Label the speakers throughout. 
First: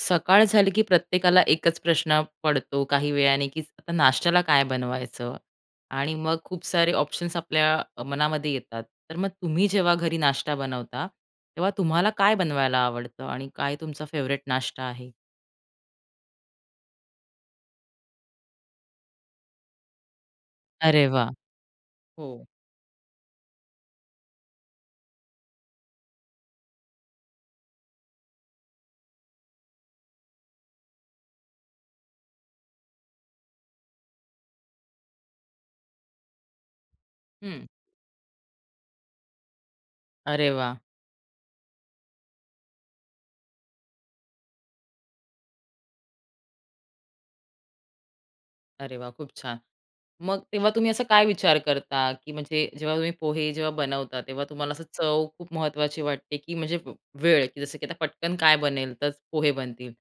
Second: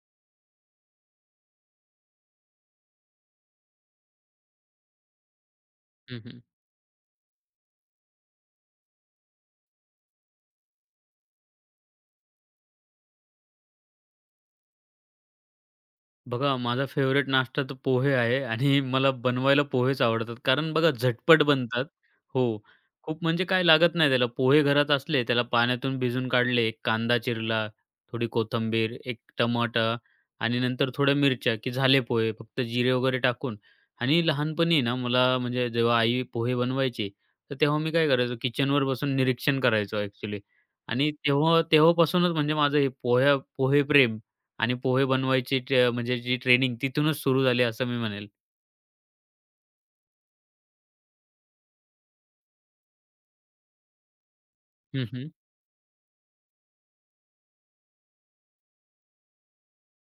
Speaker 1: सकाळ झाली की प्रत्येकाला एकच प्रश्न पडतो काही वेळाने, की आता नाश्त्याला काय बनवायचं? आणि
Speaker 2: हं,
Speaker 1: मग
Speaker 2: हं.
Speaker 1: खूप सारे ऑप्शन्स आपल्या मनामध्ये येतात. तर मग तुम्ही जेव्हा घरी नाश्ता बनवता, तेव्हा तुम्हाला काय बनवायला आवडतं आणि काय तुमचा फेव्हरेट नाश्ता आहे?
Speaker 2: बघा माझा फेवरेट नाश्ता तर पोहे आहे आणि मला बनवायला पोहेच आवडतात. कारण बघा
Speaker 1: अरे वाह!
Speaker 2: झटपट बनतात.
Speaker 1: हो.
Speaker 2: हो. खूप म्हणजे काय लागत नाही त्याला. पोहे घरात असले, त्याला पाण्यातून भिजून काढले, एक कांदा चिरला, थोडी कोथिंबीर, एक टमाटा आणि नंतर थोड्या मिरच्या, की झाले पोहे. फक्त जिरे वगैरे टाकून आणि लहानपणी ना मला म्हणजे जेव्हा आई पोहे बनवायची, तर
Speaker 1: हं.
Speaker 2: तेव्हा मी काय करायचो किचनवर बसून निरीक्षण करायचो ॲक्चुअली
Speaker 1: अरे वाह!
Speaker 2: आणि तेव्हा तेव्हापासूनच म्हणजे माझं हे पोहे प्रेम आणि पोहे बनवायची म्हणजे जी ट्रेनिंग तिथूनच सुरू झाली असं मी म्हणेल.
Speaker 1: अरे वाह! खूप छान. मग तेव्हा तुम्ही असा काय विचार करता, की म्हणजे जेव्हा तुम्ही पोहे जेव्हा बनवता, तेव्हा तुम्हाला असं
Speaker 2: हं,
Speaker 1: चव
Speaker 2: हं.
Speaker 1: खूप महत्त्वाची वाटते, की म्हणजे वेळ, की जसं की आता पटकन काय बनेल तर पोहे बनतील,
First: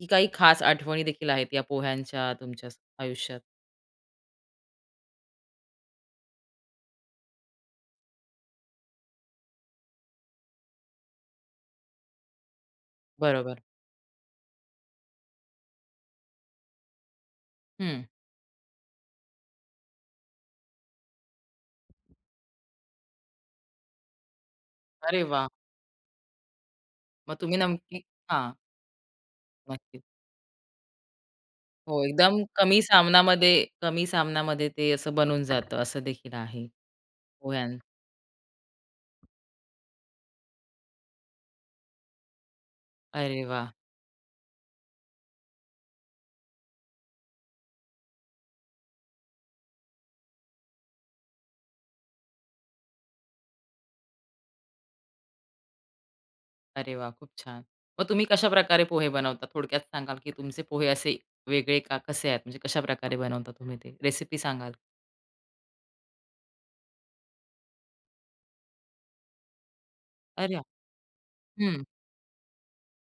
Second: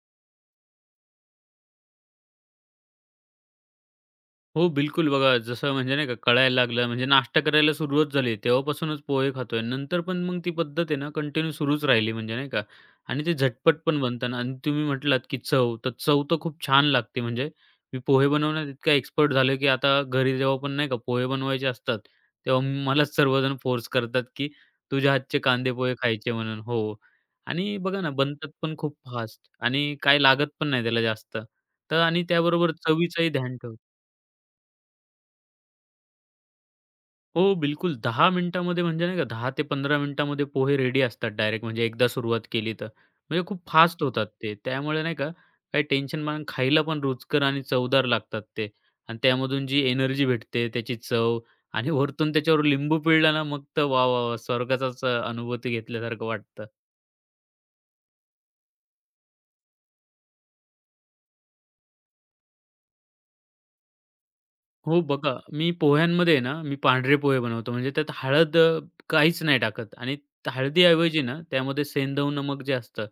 Speaker 1: की काही खास आठवणी देखील आहेत या पोह्यांच्या तुमच्या आयुष्यात?
Speaker 2: हो, बिलकुल. बघा जसं म्हणजे नाही का कळायला लागलं म्हणजे नाश्ता करायला सुरुवात झाली. तेव्हापासूनच पोहे खातोय. नंतर पण मग ती पद्धत आहे ना कंटिन्यू सुरूच राहिली म्हणजे नाही का आणि ते
Speaker 1: बरोबर.
Speaker 2: झटपट पण बनतं आणि तुम्ही म्हटलात की चव, तर चव तर खूप छान लागते. म्हणजे मी
Speaker 1: हं.
Speaker 2: पोहे बनवण्यात इतका एक्सपर्ट झालोय की आता घरी जेव्हा पण नाही का पोहे बनवायचे असतात, तेव्हा मलाच सर्वजण फोर्स करतात की तुझ्या
Speaker 1: अरे
Speaker 2: हातचे
Speaker 1: वाह!
Speaker 2: कांदे पोहे खायचे म्हणून. हो
Speaker 1: मग तुम्ही
Speaker 2: आणि बघा
Speaker 1: नमकी
Speaker 2: ना
Speaker 1: हां,
Speaker 2: बनतात पण खूप फास्ट आणि
Speaker 1: नक्की.
Speaker 2: काय लागत पण नाही त्याला जास्त. तर
Speaker 1: हो,
Speaker 2: आणि
Speaker 1: एकदम
Speaker 2: त्याबरोबर
Speaker 1: कमी
Speaker 2: चवीचंही
Speaker 1: सामनामध्ये
Speaker 2: ध्यान ठेवतो.
Speaker 1: कमी सामनामध्ये ते असं बनून जातं असं देखील आहे
Speaker 2: हो,
Speaker 1: पोह्यां
Speaker 2: बिलकुल. 10 मिनिटामध्ये म्हणजे नाही का 10 ते 15 मिनिटामध्ये पोहे रेडी असतात डायरेक्ट म्हणजे एकदा सुरुवात केली तर.
Speaker 1: अरे
Speaker 2: म्हणजे खूप
Speaker 1: वाह!
Speaker 2: फास्ट होतात ते. त्यामुळे नाही का काही टेन्शन मग खायला पण रुचकर आणि चवदार लागतात ते. आणि त्यामधून जी एनर्जी भेटते, त्याची चव आणि वरतून त्याच्यावर लिंबू पिळला ना, मग तर वाह, वाह, वाह! स्वर्गाचाच अनुभूती घेतल्यासारखं वाटतं.
Speaker 1: अरे वाह! खूप छान. मग तुम्ही कशाप्रकारे पोहे बनवता? थोडक्यात सांगाल, की तुमचे पोहे असे वेगळे का कसे आहेत? म्हणजे कशाप्रकारे बनवता तुम्ही ते? रेसिपी सांगाल?
Speaker 2: हो बघा, मी पोह्यांमध्ये आहे ना, मी पांढरे पोहे बनवतो. म्हणजे त्यात हळद काहीच नाही टाकत आणि
Speaker 1: अरे वाह!
Speaker 2: हळदीऐवजी ना,
Speaker 1: हं.
Speaker 2: त्यामध्ये सेंधव नमक जे असतं,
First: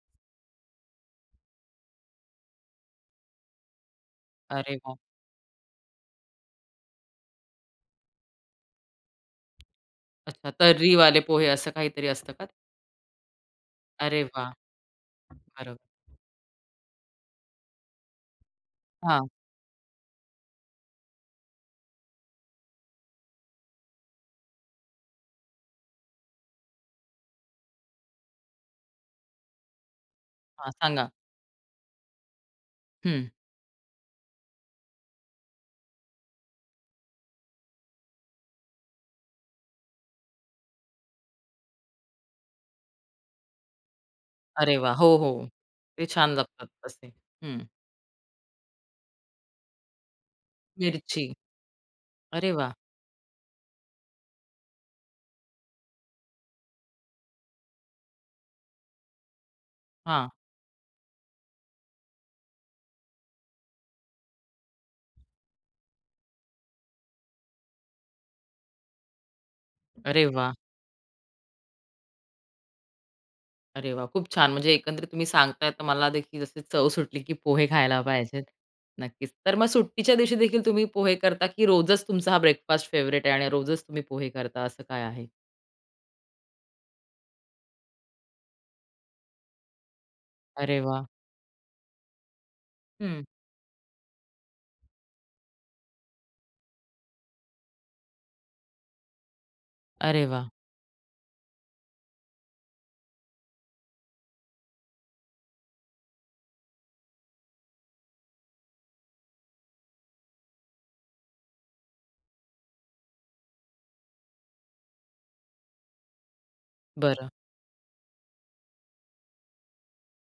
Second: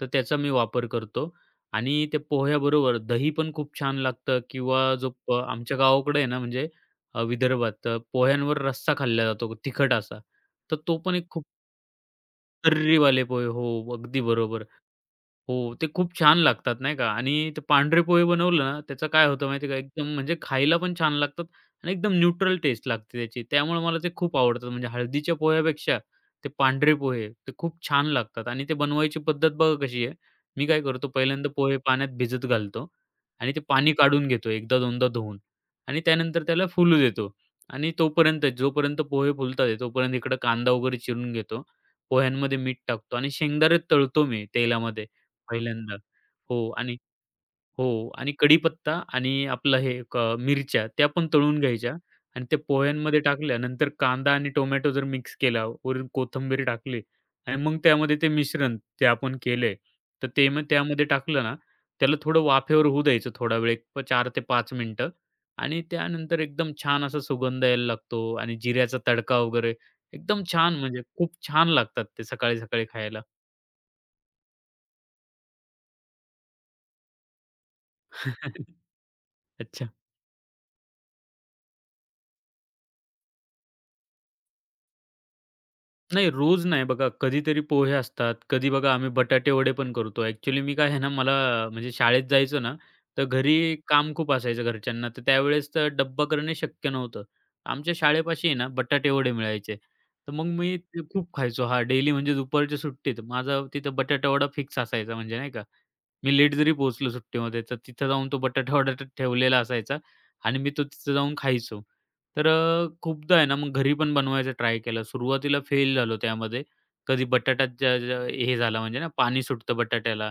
Speaker 2: तर त्याचा मी वापर करतो आणि त्या पोह्याबरोबर दही पण खूप छान लागतं
Speaker 1: अरे
Speaker 2: किंवा
Speaker 1: वाह!
Speaker 2: जो प आमच्या गावाकडे आहे ना, म्हणजे विदर्भात पोह्यांवर रस्सा खाल्ला जातो तिखट असा.
Speaker 1: अच्छा,
Speaker 2: तर तो पण
Speaker 1: तर्रीवाले
Speaker 2: एक खूप
Speaker 1: पोहे असं काहीतरी असतं का?
Speaker 2: तर्रीवाले पोहे हो, अगदी
Speaker 1: अरे वाह!
Speaker 2: बरोबर. हो,
Speaker 1: बरोबर.
Speaker 2: ते खूप छान लागतात नाही का आणि ते पांढरे पोहे बनवलं ना, त्याचं
Speaker 1: हां,
Speaker 2: काय होतं माहिती आहे का, एकदम म्हणजे खायला पण छान लागतात आणि एकदम न्यूट्रल टेस्ट लागते त्याची. त्यामुळे मला ते खूप आवडतात. म्हणजे हळदीच्या पोह्यापेक्षा ते पांढरे पोहे ते खूप छान लागतात आणि ते बनवायची पद्धत बघा कशी आहे. मी
Speaker 1: हां.
Speaker 2: काय करतो
Speaker 1: सांगा.
Speaker 2: पहिल्यांदा पोहे पाण्यात भिजत घालतो
Speaker 1: हं.
Speaker 2: आणि ते पाणी काढून घेतो 1दा-2दा धुवून आणि त्यानंतर त्याला फुलू देतो आणि तोपर्यंत जोपर्यंत पोहे फुलतात आहे, तोपर्यंत इकडं कांदा वगैरे चिरून घेतो. पोह्यांमध्ये मीठ टाकतो आणि शेंगदाणे तळतो मी
Speaker 1: अरे वाह!
Speaker 2: तेलामध्ये.
Speaker 1: हो, हो.
Speaker 2: पहिल्यांदा.
Speaker 1: ते छान
Speaker 2: हो
Speaker 1: लागतात
Speaker 2: आणि
Speaker 1: तसे. हं.
Speaker 2: हो आणि कढीपत्ता आणि आपलं हे मिरच्या त्या
Speaker 1: मिरची.
Speaker 2: पण तळून घ्यायच्या आणि
Speaker 1: अरे
Speaker 2: त्या
Speaker 1: वाह!
Speaker 2: पोह्यांमध्ये टाकल्या. नंतर कांदा आणि टोमॅटो जर मिक्स केला, वरून कोथिंबीर टाकली आणि मग त्यामध्ये ते मिश्रण ते आपण केलंय,
Speaker 1: हां.
Speaker 2: तर ते मग त्यामध्ये टाकलं ना, त्याला थोडं वाफेवर होऊ द्यायचं थोडा वेळ, एक 4 ते 5 मिनिटं आणि त्यानंतर एकदम छान असा सुगंध यायला लागतो आणि जिऱ्याचा तडका वगैरे
Speaker 1: अरे
Speaker 2: एकदम
Speaker 1: वाह!
Speaker 2: छान म्हणजे खूप छान लागतात ते सकाळी-सकाळी खायला.
Speaker 1: अरे वाह! खूप छान. म्हणजे एकंदरीत तुम्ही सांगताय तर मला देखील जसे चव सुटली, की पोहे खायला पाहिजेत. नक्कीच. तर मग
Speaker 2: अच्छा.
Speaker 1: सुट्टीच्या दिवशी देखील तुम्ही पोहे करता, की रोजच तुमचा हा ब्रेकफास्ट फेव्हरेट आहे आणि रोजच तुम्ही पोहे करता असं काय आहे?
Speaker 2: नाही, रोज नाही बघा. कधीतरी पोहे असतात. कधी बघा आम्ही बटाटे वडे पण करतो. ॲक्चुअली मी
Speaker 1: अरे
Speaker 2: काय आहे
Speaker 1: वाह!
Speaker 2: ना, मला म्हणजे शाळेत जायचो ना,
Speaker 1: हं.
Speaker 2: तर घरी काम खूप असायचं घरच्यांना. तर त्यावेळेस तर डब्बा करणे शक्य नव्हतं. आमच्या शाळेपाशी आहे ना, बटाटे वडे मिळायचे.
Speaker 1: अरे
Speaker 2: तर मग
Speaker 1: वाह!
Speaker 2: मी ते खूप खायचो. हां, डेली म्हणजे दुपारच्या सुट्टीत माझा तिथं बटाटा वडा फिक्स असायचा म्हणजे नाही का. मी लेट जरी पोहोचलो सुट्टीमध्ये, तर तिथं जाऊन तो बटाटा वटाटा ठेवलेला असायचा आणि मी तो तिथं जाऊन खायचो. तर खूपदा आहे ना, मग घरी पण बनवायचा ट्राय केला. सुरुवातीला फेल झालो त्यामध्ये. कधी
Speaker 1: बरं.
Speaker 2: बटाटा ज ज हे झाला म्हणजे ना, पाणी सुटतं बटाट्याला.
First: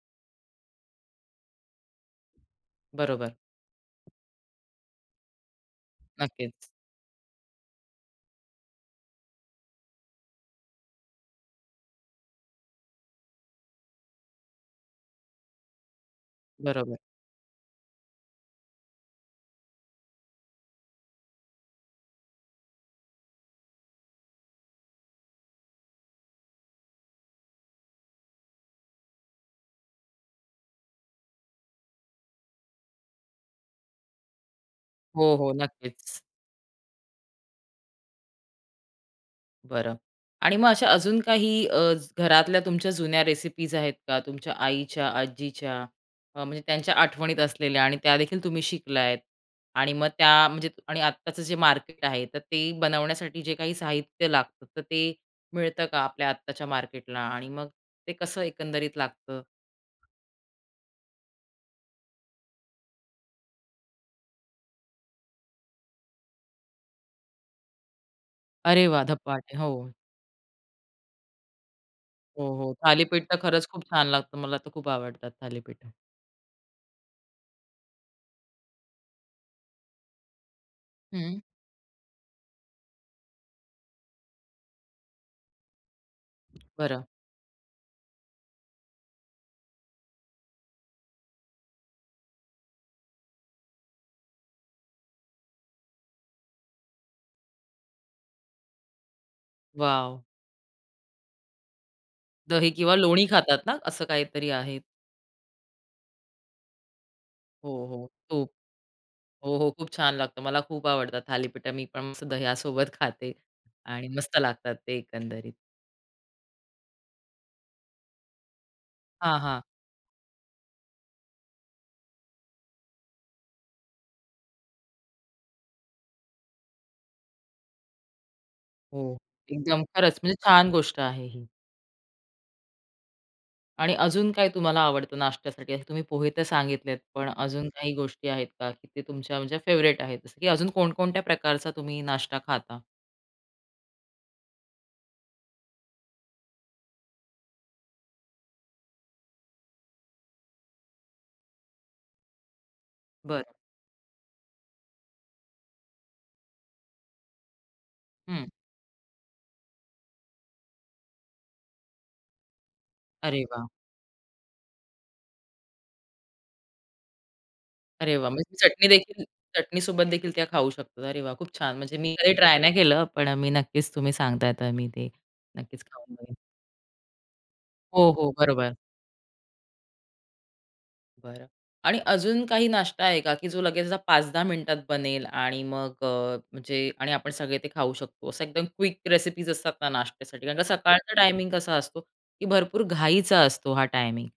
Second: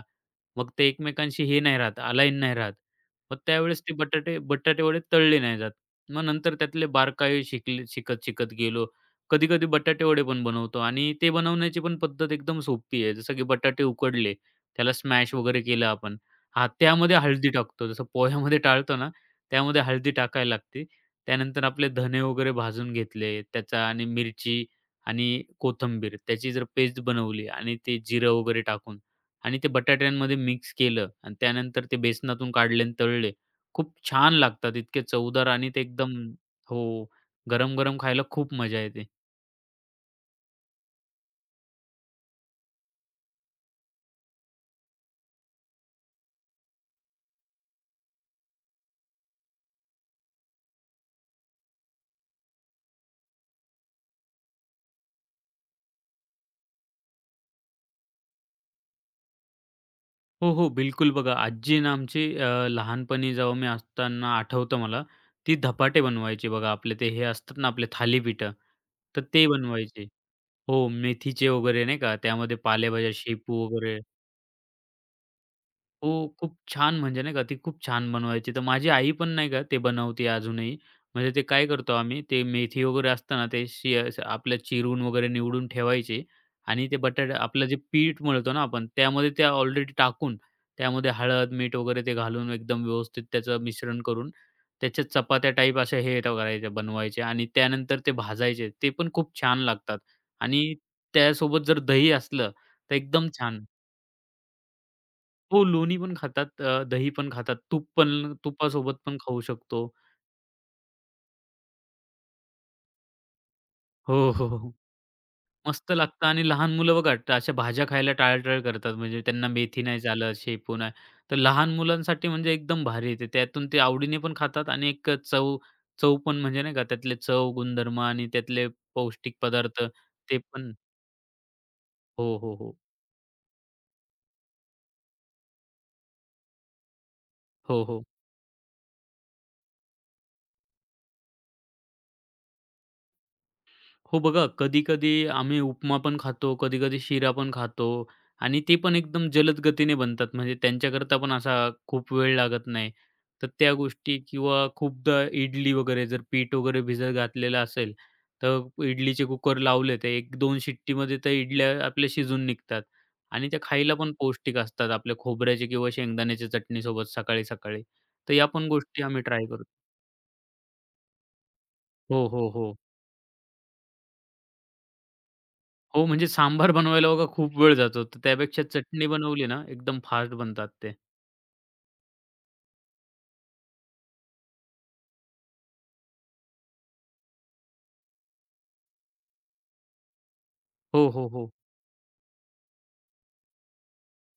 Speaker 2: मग ते एकमेकांशी हे नाही राहत, अलाईन नाही राहत.
Speaker 1: बरोबर.
Speaker 2: मग त्यावेळेस ते बटाटे बटाटे वडे तळले नाही जात. मग नंतर
Speaker 1: नक्कीच.
Speaker 2: त्यातले बारकाई शिकत, शिकत गेलो. कधी-कधी बटाटे वडे पण बनवतो आणि ते बनवण्याची पण पद्धत एकदम सोपी आहे. जसं की बटाटे उकडले त्याला स्मॅश वगैरे केलं आपण. हां,
Speaker 1: बरोबर.
Speaker 2: त्यामध्ये हळदी टाकतो. जसं पोह्यामध्ये टाळतो ना, त्यामध्ये हळदी टाकायला लागते. त्यानंतर आपले धने वगैरे भाजून घेतले, त्याचा आणि मिरची आणि कोथिंबीर त्याची जर पेस्ट बनवली आणि ते जिरं वगैरे टाकून आणि ते बटाट्यांमध्ये मिक्स केलं आणि त्यानंतर ते बेसनातून काढले आणि तळले. खूप छान लागतात. इतके
Speaker 1: हो,
Speaker 2: चवदार
Speaker 1: हो.
Speaker 2: आणि ते एकदम
Speaker 1: नक्कीच.
Speaker 2: हो, गरम-गरम खायला खूप मजा येते.
Speaker 1: बरं. आणि मग अशा अजून काही घरातल्या तुमच्या जुन्या रेसिपीज आहेत का? तुमच्या आईच्या, आजीच्या म्हणजे त्यांच्या आठवणीत असलेल्या आणि त्यादेखील तुम्ही शिकलायत आणि मग त्या म्हणजे आणि आत्ताचं जे मार्केट आहे, तर ते बनवण्यासाठी जे काही साहित्य लागतं, तर ते मिळतं का आपल्या आत्ताच्या मार्केटला? आणि मग ते कसं एकंदरीत लागतं?
Speaker 2: हो, हो. बिलकुल बघा, आजी आहे ना आमची लहानपणी जेव्हा मी असताना आठवतं मला, ती धपाटे बनवायची बघा. आपले ते हे असतात ना आपले थालीपीठं,
Speaker 1: अरे वाह!
Speaker 2: तर ते
Speaker 1: धपाटे. हो.
Speaker 2: बनवायचे. हो, मेथीचे वगैरे नाही का,
Speaker 1: हो,
Speaker 2: त्यामध्ये
Speaker 1: हो.
Speaker 2: पालेभाज्या,
Speaker 1: थालीपीठ तर
Speaker 2: शेपू
Speaker 1: खरंच खूप
Speaker 2: वगैरे
Speaker 1: छान लागतं. मला तर खूप आवडतात थालीपीठं.
Speaker 2: हो, खूप छान म्हणजे नाही का, ती खूप छान बनवायची. तर माझी आई पण नाही का ते बनवते अजूनही. म्हणजे
Speaker 1: हं.
Speaker 2: ते काय करतो आम्ही, ते मेथी वगैरे असतं ना, ते असं आपलं चिरून वगैरे निवडून ठेवायची आणि ते
Speaker 1: बरं.
Speaker 2: बटाटे आपलं जे पीठ मळतो ना आपण, त्यामध्ये त्या ऑलरेडी टाकून, त्यामध्ये हळद, मीठ वगैरे ते घालून एकदम व्यवस्थित त्याचं मिश्रण करून, त्याच्या चपात्या टाईप अशा हे त्या करायच्या, बनवायच्या आणि त्यानंतर ते भाजायचे. ते पण खूप छान लागतात
Speaker 1: वॉव!
Speaker 2: आणि त्यासोबत जर दही असलं,
Speaker 1: दही किंवा
Speaker 2: तर
Speaker 1: लोणी
Speaker 2: एकदम छान.
Speaker 1: खातात ना? असं काहीतरी आहे.
Speaker 2: हो, लोणी पण खातात, दही पण खातात,
Speaker 1: हो,
Speaker 2: तूप
Speaker 1: हो.
Speaker 2: पण
Speaker 1: खूप.
Speaker 2: तुपासोबत पण खाऊ
Speaker 1: हो, हो.
Speaker 2: शकतो.
Speaker 1: खूप छान लागतं. मला खूप आवडतात थालीपीठ. मी पण मस्त दह्यासोबत खाते आणि
Speaker 2: हो,
Speaker 1: मस्त
Speaker 2: हो, हो.
Speaker 1: लागतात ते एकंदरीत.
Speaker 2: मस्त लागतं आणि लहान मुलं बघा अशा भाज्या खायला टाळाटाळ करतात, म्हणजे
Speaker 1: हां,
Speaker 2: त्यांना
Speaker 1: हां.
Speaker 2: मेथी नाही चालत, शेपू नाही. तर लहान मुलांसाठी म्हणजे एकदम भारी आहे त्यातून ते आवडीने पण खातात आणि एक चव चव पण म्हणजे नाही का त्यातले चव, गुणधर्म आणि त्यातले
Speaker 1: हो.
Speaker 2: पौष्टिक
Speaker 1: एकदम
Speaker 2: पदार्थ
Speaker 1: खरंच म्हणजे
Speaker 2: ते
Speaker 1: छान
Speaker 2: पण
Speaker 1: गोष्ट आहे ही.
Speaker 2: हो, हो, हो.
Speaker 1: आणि अजून काय तुम्हाला आवडतं नाश्त्यासाठी? असे तुम्ही पोहे तर सांगितलेत, पण अजून
Speaker 2: हो,
Speaker 1: काही
Speaker 2: हो.
Speaker 1: गोष्टी आहेत का, की ते तुमच्या म्हणजे फेव्हरेट आहेत? जसं की अजून कोणकोणत्या प्रकारचा तुम्ही नाश्ता खाता?
Speaker 2: हो बघा, कधी-कधी आम्ही उपमा पण खातो, कधी-कधी शिरा पण खातो आणि ते पण एकदम जलद गतीने बनतात. म्हणजे त्यांच्याकरता पण असा खूप वेळ लागत नाही.
Speaker 1: बरं.
Speaker 2: तर त्या गोष्टी किंवा खूपदा इडली वगैरे जर पीठ वगैरे भिजत घातलेलं असेल,
Speaker 1: हं.
Speaker 2: तर इडलीचे कुकर लावले तर 1-2 शिट्टीमध्ये त्या इडल्या आपल्या शिजून निघतात
Speaker 1: अरे
Speaker 2: आणि त्या
Speaker 1: वाह!
Speaker 2: खायला पण पौष्टिक असतात आपल्या खोबऱ्याची किंवा शेंगदाण्याच्या चटणीसोबत सकाळी-सकाळी.
Speaker 1: अरे वाह!
Speaker 2: तर या
Speaker 1: म्हणजे
Speaker 2: पण
Speaker 1: चटणी
Speaker 2: गोष्टी आम्ही
Speaker 1: देखील
Speaker 2: ट्राय करतो.
Speaker 1: चटणीसोबत देखील त्या खाऊ शकतात. अरे वाह! खूप छान. म्हणजे मी
Speaker 2: हो,
Speaker 1: कधी
Speaker 2: हो,
Speaker 1: ट्राय
Speaker 2: हो.
Speaker 1: नाही केलं, पण मी नक्कीच तुम्ही सांगताय तर मी ते नक्कीच
Speaker 2: हो,
Speaker 1: खाऊन
Speaker 2: म्हणजे
Speaker 1: बघेन.
Speaker 2: सांबार बनवायला बघा खूप वेळ जातो.
Speaker 1: हो,
Speaker 2: तर
Speaker 1: हो.
Speaker 2: त्यापेक्षा
Speaker 1: बरोबर.
Speaker 2: चटणी बनवली ना, एकदम फास्ट बनतात ते.
Speaker 1: बरं आणि अजून काही नाश्ता आहे का, की जो लगेच असा 5-10 मिनिटात बनेल आणि मग म्हणजे आणि आपण सगळे ते खाऊ शकतो. असं एकदम क्विक रेसिपीज असतात ना नाश्त्यासाठी. कारण का
Speaker 2: हो,
Speaker 1: सकाळचा
Speaker 2: हो,
Speaker 1: टायमिंग
Speaker 2: हो.
Speaker 1: कसा असतो, की भरपूर घाईचा असतो हा टायमिंग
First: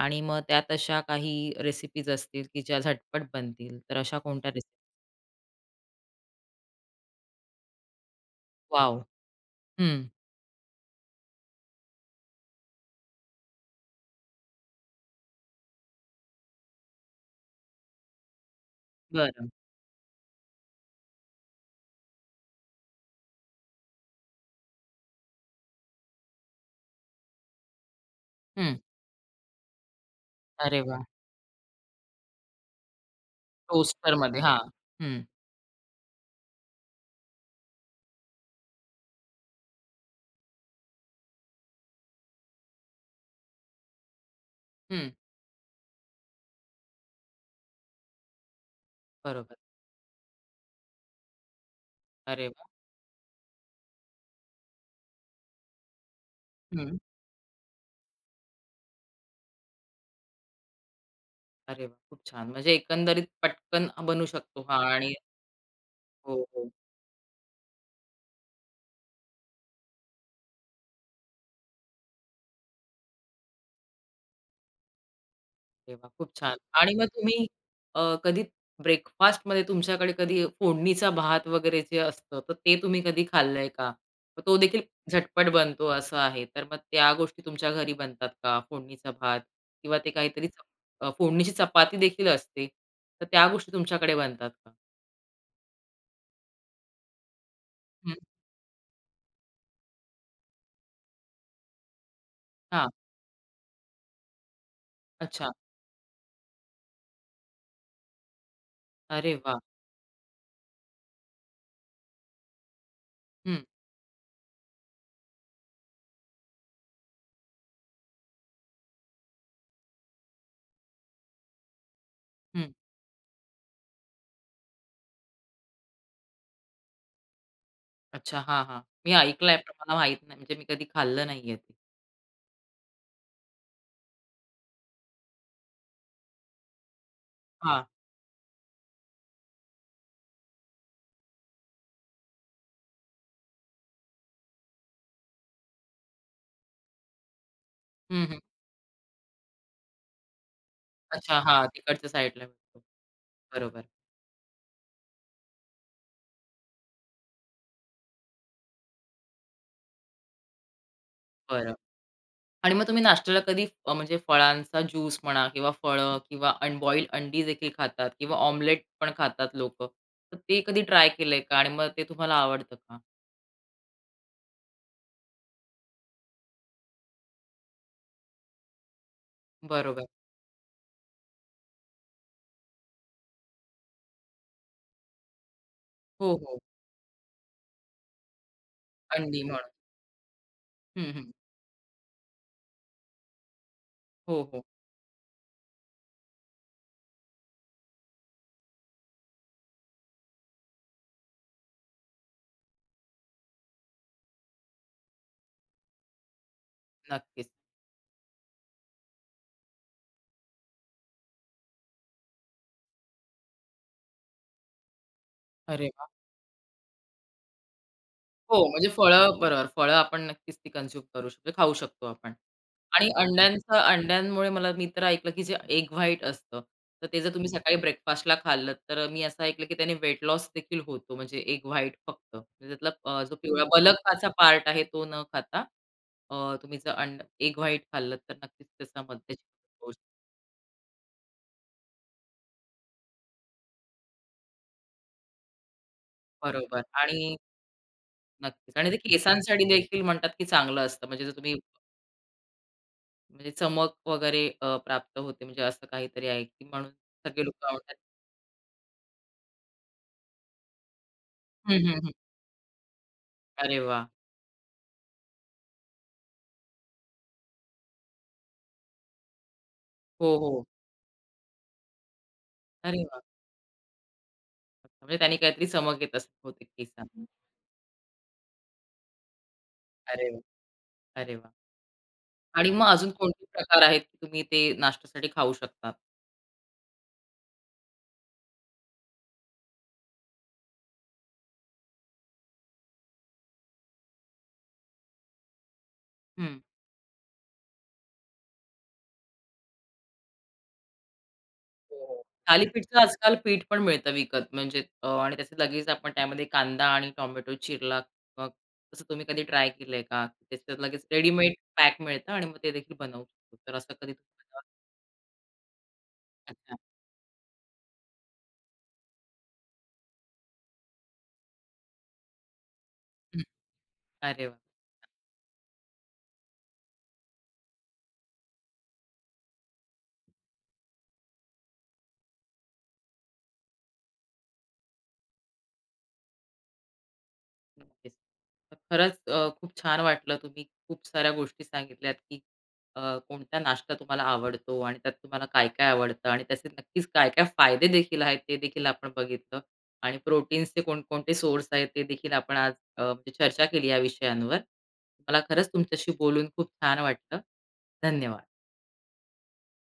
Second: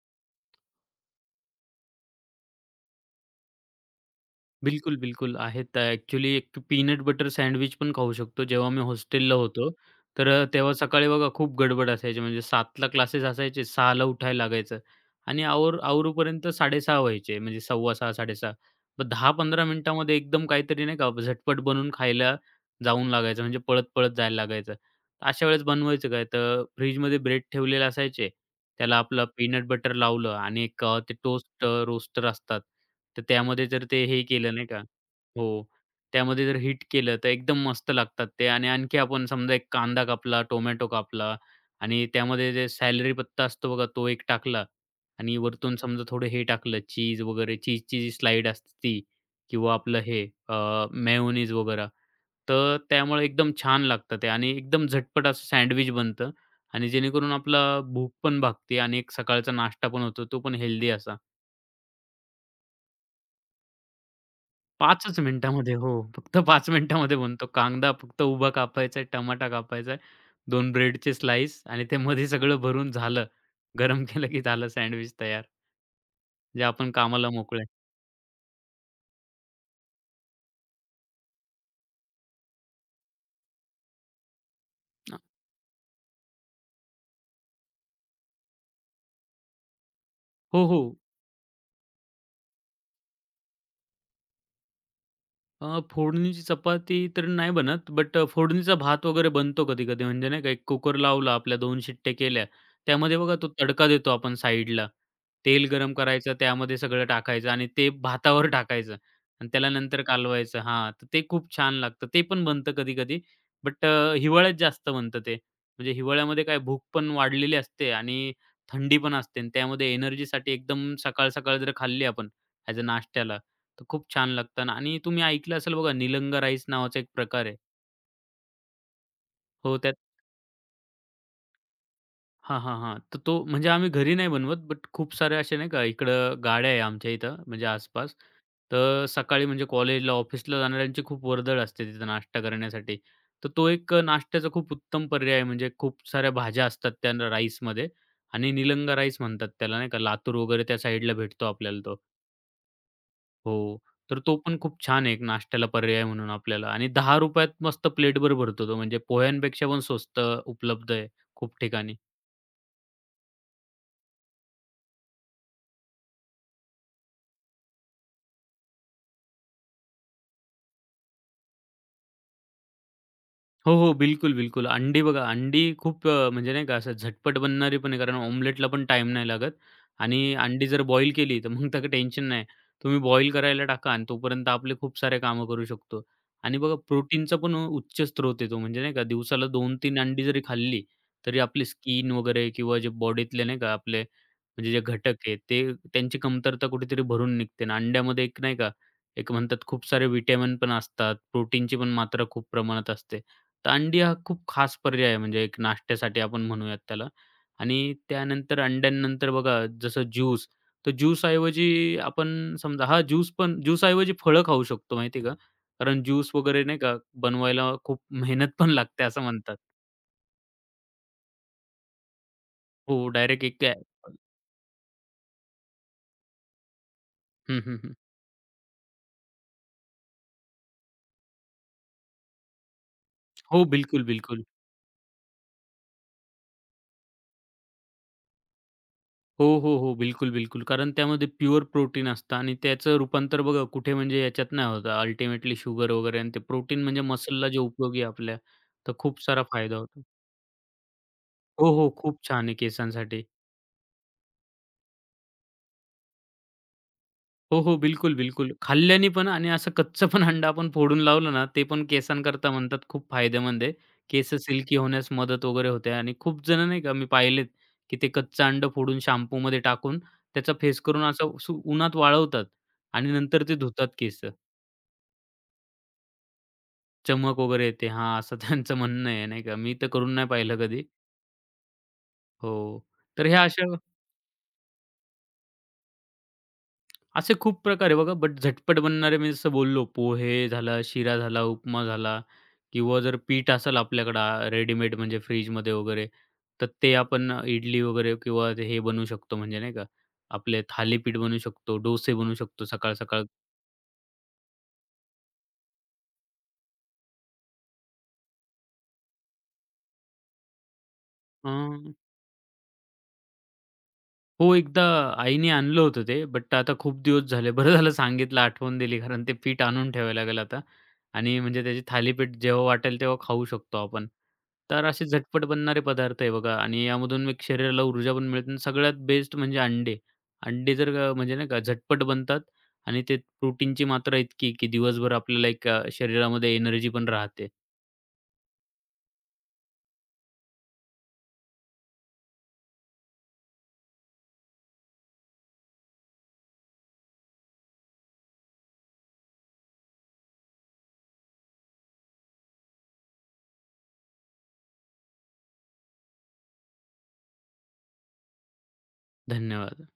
Speaker 1: आणि मग त्यात अशा काही रेसिपीज असतील, की ज्या झटपट बनतील. तर अशा कोणत्या रेसिपी?
Speaker 2: बिलकुल, बिलकुल. आहेत ॲक्चुअली एक पीनट बटर सँडविच पण खाऊ शकतो. जेव्हा मी
Speaker 1: वॉव!
Speaker 2: हॉस्टेलला होतो,
Speaker 1: हं.
Speaker 2: तर तेव्हा सकाळी बघा खूप गडबड असायची. म्हणजे 7:00 ला क्लासेस असायचे, 6:00 ला उठायला लागायचं आणि आवर आवरूपर्यंत 6:30 व्हायचे. म्हणजे 6:15, 6:30. मग
Speaker 1: बरं.
Speaker 2: 10-15 मिनिटामध्ये एकदम काहीतरी नाही का झटपट बनवून खायला जाऊन लागायचं. म्हणजे पळत-पळत जायला लागायचं. अशा वेळेस बनवायचं काय, तर फ्रिजमध्ये ब्रेड ठेवलेले असायचे.
Speaker 1: हं.
Speaker 2: त्याला आपलं पीनट बटर लावलं आणि
Speaker 1: अरे
Speaker 2: एक
Speaker 1: वाह!
Speaker 2: ते टोस्ट रोस्टर असतात. तर त्यामध्ये जर ते हे
Speaker 1: टोस्टरमध्ये
Speaker 2: केलं
Speaker 1: हां.
Speaker 2: नाही का
Speaker 1: हं,
Speaker 2: हो. त्यामध्ये जर हिट केलं तर एकदम मस्त लागतात ते आणि आणखी आपण समजा एक कांदा कापला, टोमॅटो कापला आणि त्यामध्ये जे सॅलरी पत्ता असतो बघा तो एक टाकला
Speaker 1: हं.
Speaker 2: आणि वरतून समजा थोडं हे टाकलं चीज वगैरे चीजची जी स्लाईड असते ती
Speaker 1: बरोबर.
Speaker 2: किंवा आपलं हे मेयोनीज वगैरे.
Speaker 1: अरे वाह!
Speaker 2: तर त्यामुळे एकदम छान लागतं ते आणि एकदम झटपट असं सँडविच बनतं आणि
Speaker 1: हं.
Speaker 2: जेणेकरून आपला भूक पण भागते आणि एक सकाळचा नाश्ता पण होतो, तो पण हेल्दी असा.
Speaker 1: अरे वाह! खूप छान. म्हणजे एकंदरीत पटकन बनू शकतो हा आणि
Speaker 2: 5च मिनिटामध्ये. हो, फक्त
Speaker 1: हो,
Speaker 2: 5
Speaker 1: हो.
Speaker 2: मिनिटामध्ये बनतो. कांदा फक्त उभा कापायचा आहे, टमाटा कापायचा आहे, दोन ब्रेडचे स्लाइस आणि ते मध्ये सगळं भरून झालं. गरम केलं की झालं सँडविच तयार.
Speaker 1: अरे वाह! खूप छान.
Speaker 2: जे आपण
Speaker 1: आणि मग
Speaker 2: कामाला
Speaker 1: तुम्ही
Speaker 2: मोकळे.
Speaker 1: कधी ब्रेकफास्टमध्ये तुमच्याकडे कधी फोडणीचा भात वगैरे जे असतं, तर ते तुम्ही कधी खाल्लंय का? मग तो देखील झटपट बनतो असं आहे. तर मग त्या गोष्टी तुमच्या घरी बनतात का? फोडणीचा भात किंवा ते काहीतरी
Speaker 2: हो, हो.
Speaker 1: फोडणीची चपाती देखील असते. तर त्या गोष्टी तुमच्याकडे बनतात का?
Speaker 2: फोडणीची चपाती तर नाही बनत,
Speaker 1: हं.
Speaker 2: बट फोडणीचा भात वगैरे बनतो कधी-कधी. म्हणजे नाही का, एक कुकर लावला आपल्या दोन शिट्टे केल्या.
Speaker 1: हां.
Speaker 2: त्यामध्ये बघा तो तडका देतो आपण साईडला.
Speaker 1: अच्छा.
Speaker 2: तेल गरम करायचं, त्यामध्ये सगळं टाकायचं आणि ते भातावर टाकायचं
Speaker 1: अरे
Speaker 2: आणि
Speaker 1: वा,
Speaker 2: त्याला नंतर कालवायचं. हां, तर ते खूप छान लागतं. ते पण बनतं कधी-कधी,
Speaker 1: हं,
Speaker 2: बट हिवाळ्यात जास्त बनतं ते. म्हणजे हिवाळ्यामध्ये काय भूक पण वाढलेली असते आणि थंडी पण असते आणि त्यामध्ये एनर्जीसाठी एकदम सकाळ-सकाळ जर खाल्ली आपण
Speaker 1: हं.
Speaker 2: ॲज अ नाश्त्याला, तर खूप छान लागतात आणि तुम्ही ऐकलं असेल बघा निलंगा राईस नावाचा एक प्रकार आहे.
Speaker 1: अच्छा. हां, हां. मी ऐकलंय पण
Speaker 2: हो
Speaker 1: मला
Speaker 2: त्यात
Speaker 1: माहीत नाही. म्हणजे मी कधी खाल्लं नाहीये ते.
Speaker 2: हां, हां, हां. तर तो म्हणजे आम्ही घरी नाही बनवत, बट खूप सारे असे नाही का इकडं गाड्या आहे आमच्या इथं म्हणजे
Speaker 1: हां.
Speaker 2: आसपास. तर सकाळी म्हणजे कॉलेजला, ऑफिसला जाणाऱ्यांची खूप वर्दळ असते तिथं नाश्ता करण्यासाठी. तर तो एक नाश्त्याचा खूप उत्तम पर्याय आहे. म्हणजे खूप साऱ्या भाज्या असतात त्या राईसमध्ये
Speaker 1: हं, हं.
Speaker 2: आणि निलंगा राईस म्हणतात त्याला नाही का. लातूर वगैरे त्या साईडला
Speaker 1: अच्छा.
Speaker 2: भेटतो
Speaker 1: हां,
Speaker 2: आपल्याला तो.
Speaker 1: तिकडच्या साइडला मिळतो.
Speaker 2: हो.
Speaker 1: बरोबर.
Speaker 2: तर तो पण खूप छान आहे एक नाश्त्याला पर्याय म्हणून आपल्याला आणि ₹10 त मस्त प्लेटभर भरतो तो म्हणजे पोह्यांपेक्षा पण स्वस्त उपलब्ध आहे खूप
Speaker 1: बरं.
Speaker 2: ठिकाणी.
Speaker 1: आणि मग तुम्ही नाश्त्याला कधी म्हणजे फळांचा ज्यूस म्हणा किंवा फळं किंवा अनबॉइल्ड अंडी देखील खातात किंवा ऑमलेट पण खातात लोकं. तर ते कधी ट्राय केलंय का? आणि मग ते तुम्हाला आवडतं का?
Speaker 2: हो, हो. बिलकुल, बिलकुल. अंडी बघा, अंडी खूप म्हणजे नाही का असं झटपट बनणारी पण आहे, कारण ऑमलेटला पण टाईम नाही लागत
Speaker 1: बरोबर.
Speaker 2: आणि अंडी जर बॉईल केली, तर मग त्याचं टेन्शन नाही. तुम्ही बॉईल करायला टाका आणि तोपर्यंत आपले खूप सारे कामं करू शकतो.
Speaker 1: हो, हो.
Speaker 2: आणि बघा प्रोटीनचा पण उच्च स्रोत आहे तो. म्हणजे नाही का
Speaker 1: अंडी
Speaker 2: दिवसाला
Speaker 1: म्हणून.
Speaker 2: 2-3 अंडी जरी खाल्ली,
Speaker 1: हं, हं.
Speaker 2: तरी आपली स्किन वगैरे किंवा जे बॉडीतले नाही का आपले
Speaker 1: हो, हो.
Speaker 2: म्हणजे जे घटक आहे, ते त्यांची कमतरता कुठेतरी भरून निघते आणि अंड्यामध्ये एक नाही का, एक म्हणतात खूप सारे व्हिटॅमिन पण असतात, प्रोटीनची पण मात्रा खूप प्रमाणात असते. तर अंडी हा खूप खास पर्याय आहे म्हणजे एक नाश्त्यासाठी आपण म्हणूयात त्याला
Speaker 1: नक्कीच.
Speaker 2: आणि त्यानंतर अंड्यांनंतर बघा जसं ज्यूस तर ज्यूस ऐवजी आपण समजा हा ज्यूस पण ज्यूस ऐवजी फळं खाऊ शकतो माहिती आहे का?
Speaker 1: अरे
Speaker 2: कारण
Speaker 1: वाह!
Speaker 2: ज्यूस वगैरे नाही का बनवायला खूप मेहनत
Speaker 1: हो,
Speaker 2: पण
Speaker 1: म्हणजे
Speaker 2: लागते असं
Speaker 1: फळं
Speaker 2: म्हणतात.
Speaker 1: बरोबर. फळं आपण नक्कीच ती कन्झ्यूम करू शकतो, खाऊ शकतो आपण.
Speaker 2: हो
Speaker 1: आणि
Speaker 2: डायरेक्ट एक
Speaker 1: अंड्यांचं अंड्यांमुळे मी तर ऐकलं, की जे एग व्हाईट असतं, तर ते जर तुम्ही
Speaker 2: हं,
Speaker 1: सकाळी
Speaker 2: हं, हं.
Speaker 1: ब्रेकफास्टला खाल्लं, तर मी असं ऐकलं, की त्याने वेट लॉस देखील होतो. म्हणजे एग व्हाईट फक्त. म्हणजे त्यातला जो
Speaker 2: हो,
Speaker 1: पिवळा
Speaker 2: बिलकुल,
Speaker 1: बलकाचा
Speaker 2: बिलकुल.
Speaker 1: पार्ट आहे तो न खाता तुम्ही जर एग व्हाईट खाल्लत, तर नक्कीच त्याचा मध्यच
Speaker 2: हो, हो, हो. बिलकुल, बिलकुल. कारण त्यामध्ये प्युअर प्रोटीन असतं आणि त्याचं रूपांतर बघा कुठे म्हणजे याच्यात नाही होत. अल्टिमेटली शुगर वगैरे आणि ते
Speaker 1: बरोबर
Speaker 2: प्रोटीन म्हणजे
Speaker 1: आणि
Speaker 2: मसलला जे उपयोगी आहे आपल्या,
Speaker 1: नक्कीच आणि
Speaker 2: तर
Speaker 1: ते
Speaker 2: खूप सारा
Speaker 1: केसांसाठी
Speaker 2: फायदा
Speaker 1: देखील
Speaker 2: होतो.
Speaker 1: म्हणतात, की चांगलं असतं. म्हणजे जर तुम्ही
Speaker 2: हो, हो. खूप छान आहे केसांसाठी.
Speaker 1: म्हणजे चमक वगैरे प्राप्त होते म्हणजे असं काहीतरी आहे, की म्हणून सगळे
Speaker 2: हो,
Speaker 1: लोकं
Speaker 2: हो.
Speaker 1: आवडतात.
Speaker 2: बिलकुल, बिलकुल. खाल्ल्याने पण आणि असं कच्चं पण अंडं आपण फोडून लावलं ना, ते
Speaker 1: हं,
Speaker 2: पण
Speaker 1: हं, हं.
Speaker 2: केसांकरता म्हणतात खूप फायदेमंद आहे.
Speaker 1: अरे वाह!
Speaker 2: केस सिल्की होण्यास मदत वगैरे होते आणि खूप जण नाही का मी पाहिलेत, की ते कच्चं अंडं फोडून शॅम्पूमध्ये टाकून
Speaker 1: हो,
Speaker 2: त्याचा
Speaker 1: हो.
Speaker 2: फेस करून असं उन्हात वाळवतात
Speaker 1: अरे
Speaker 2: आणि
Speaker 1: वाह!
Speaker 2: नंतर ते धुतात केस.
Speaker 1: म्हणजे त्यांनी काहीतरी चमक येत असते बहुतेक केसांना. हं.
Speaker 2: चमक वगैरे येते. हां, असं त्यांचं म्हणणं आहे नाही का. मी तर करून
Speaker 1: अरे
Speaker 2: नाही
Speaker 1: वाह!
Speaker 2: पाहिलं कधी.
Speaker 1: अरे वाह! आणि
Speaker 2: हो.
Speaker 1: मग अजून
Speaker 2: तर ह्या
Speaker 1: कोणते
Speaker 2: अशा
Speaker 1: प्रकार आहेत, की तुम्ही ते नाश्त्यासाठी खाऊ शकतात?
Speaker 2: असे खूप प्रकार आहे बघा. बट झटपट बनणारे मी जसं बोललो पोहे झाला, शिरा झाला, उपमा झाला किंवा जर पीठ असेल आपल्याकडं रेडीमेड म्हणजे फ्रिजमध्ये वगैरे,
Speaker 1: हं.
Speaker 2: तर ते आपण इडली वगैरे किंवा ते हे बनवू शकतो म्हणजे नाही का, आपले थालीपीठ बनवू शकतो,
Speaker 1: हो,
Speaker 2: डोसे
Speaker 1: हो.
Speaker 2: बनवू शकतो
Speaker 1: थालीपीठचं
Speaker 2: सकाळ-सकाळ.
Speaker 1: आजकाल पीठ पण मिळतं विकत म्हणजे आणि त्याचे लगेच आपण त्यामध्ये कांदा आणि टोमॅटो चिरला मग तसं तुम्ही कधी ट्राय केलंय का? त्याच्यात लगेच
Speaker 2: अ
Speaker 1: रेडीमेड पॅक मिळतं आणि मग ते देखील बनवू शकतो. तर असं कधी तुम्ही
Speaker 2: हो,
Speaker 1: बनवलं?
Speaker 2: एकदा आईने आणलं होतं ते, बट आता
Speaker 1: अच्छा.
Speaker 2: खूप दिवस झाले. बरं झालं सांगितलं, आठवण दिली. कारण ते पीठ आणून ठेवावं लागेल आता आणि म्हणजे त्याची थालीपीठ जेव्हा वाटेल तेव्हा खाऊ शकतो आपण.
Speaker 1: अरे वाह!
Speaker 2: तर असे झटपट बनणारे पदार्थ आहे बघा आणि यामधून एक शरीराला ऊर्जा पण मिळते आणि सगळ्यात बेस्ट म्हणजे अंडे. अंडे जर म्हणजे नाही का झटपट बनतात आणि ते प्रोटीनची मात्रा इतकी की दिवसभर आपल्याला एक शरीरामध्ये एनर्जी पण राहते.
Speaker 1: नक्कीच. तर खरंच खूप छान वाटलं. तुम्ही खूप साऱ्या गोष्टी सांगितल्यात, की अ, कोणता नाश्ता तुम्हाला आवडतो आणि त्यात तुम्हाला काय-काय आवडतं आणि त्याचे नक्कीच काय-काय फायदे देखील आहेत, ते देखील आपण बघितलं आणि प्रोटीन्सचे कोणकोणते सोर्स आहेत, ते देखील आपण आज म्हणजे चर्चा केली या विषयांवर. मला खरंच तुमच्याशी बोलून खूप छान वाटलं. धन्यवाद.
Speaker 2: धन्यवाद.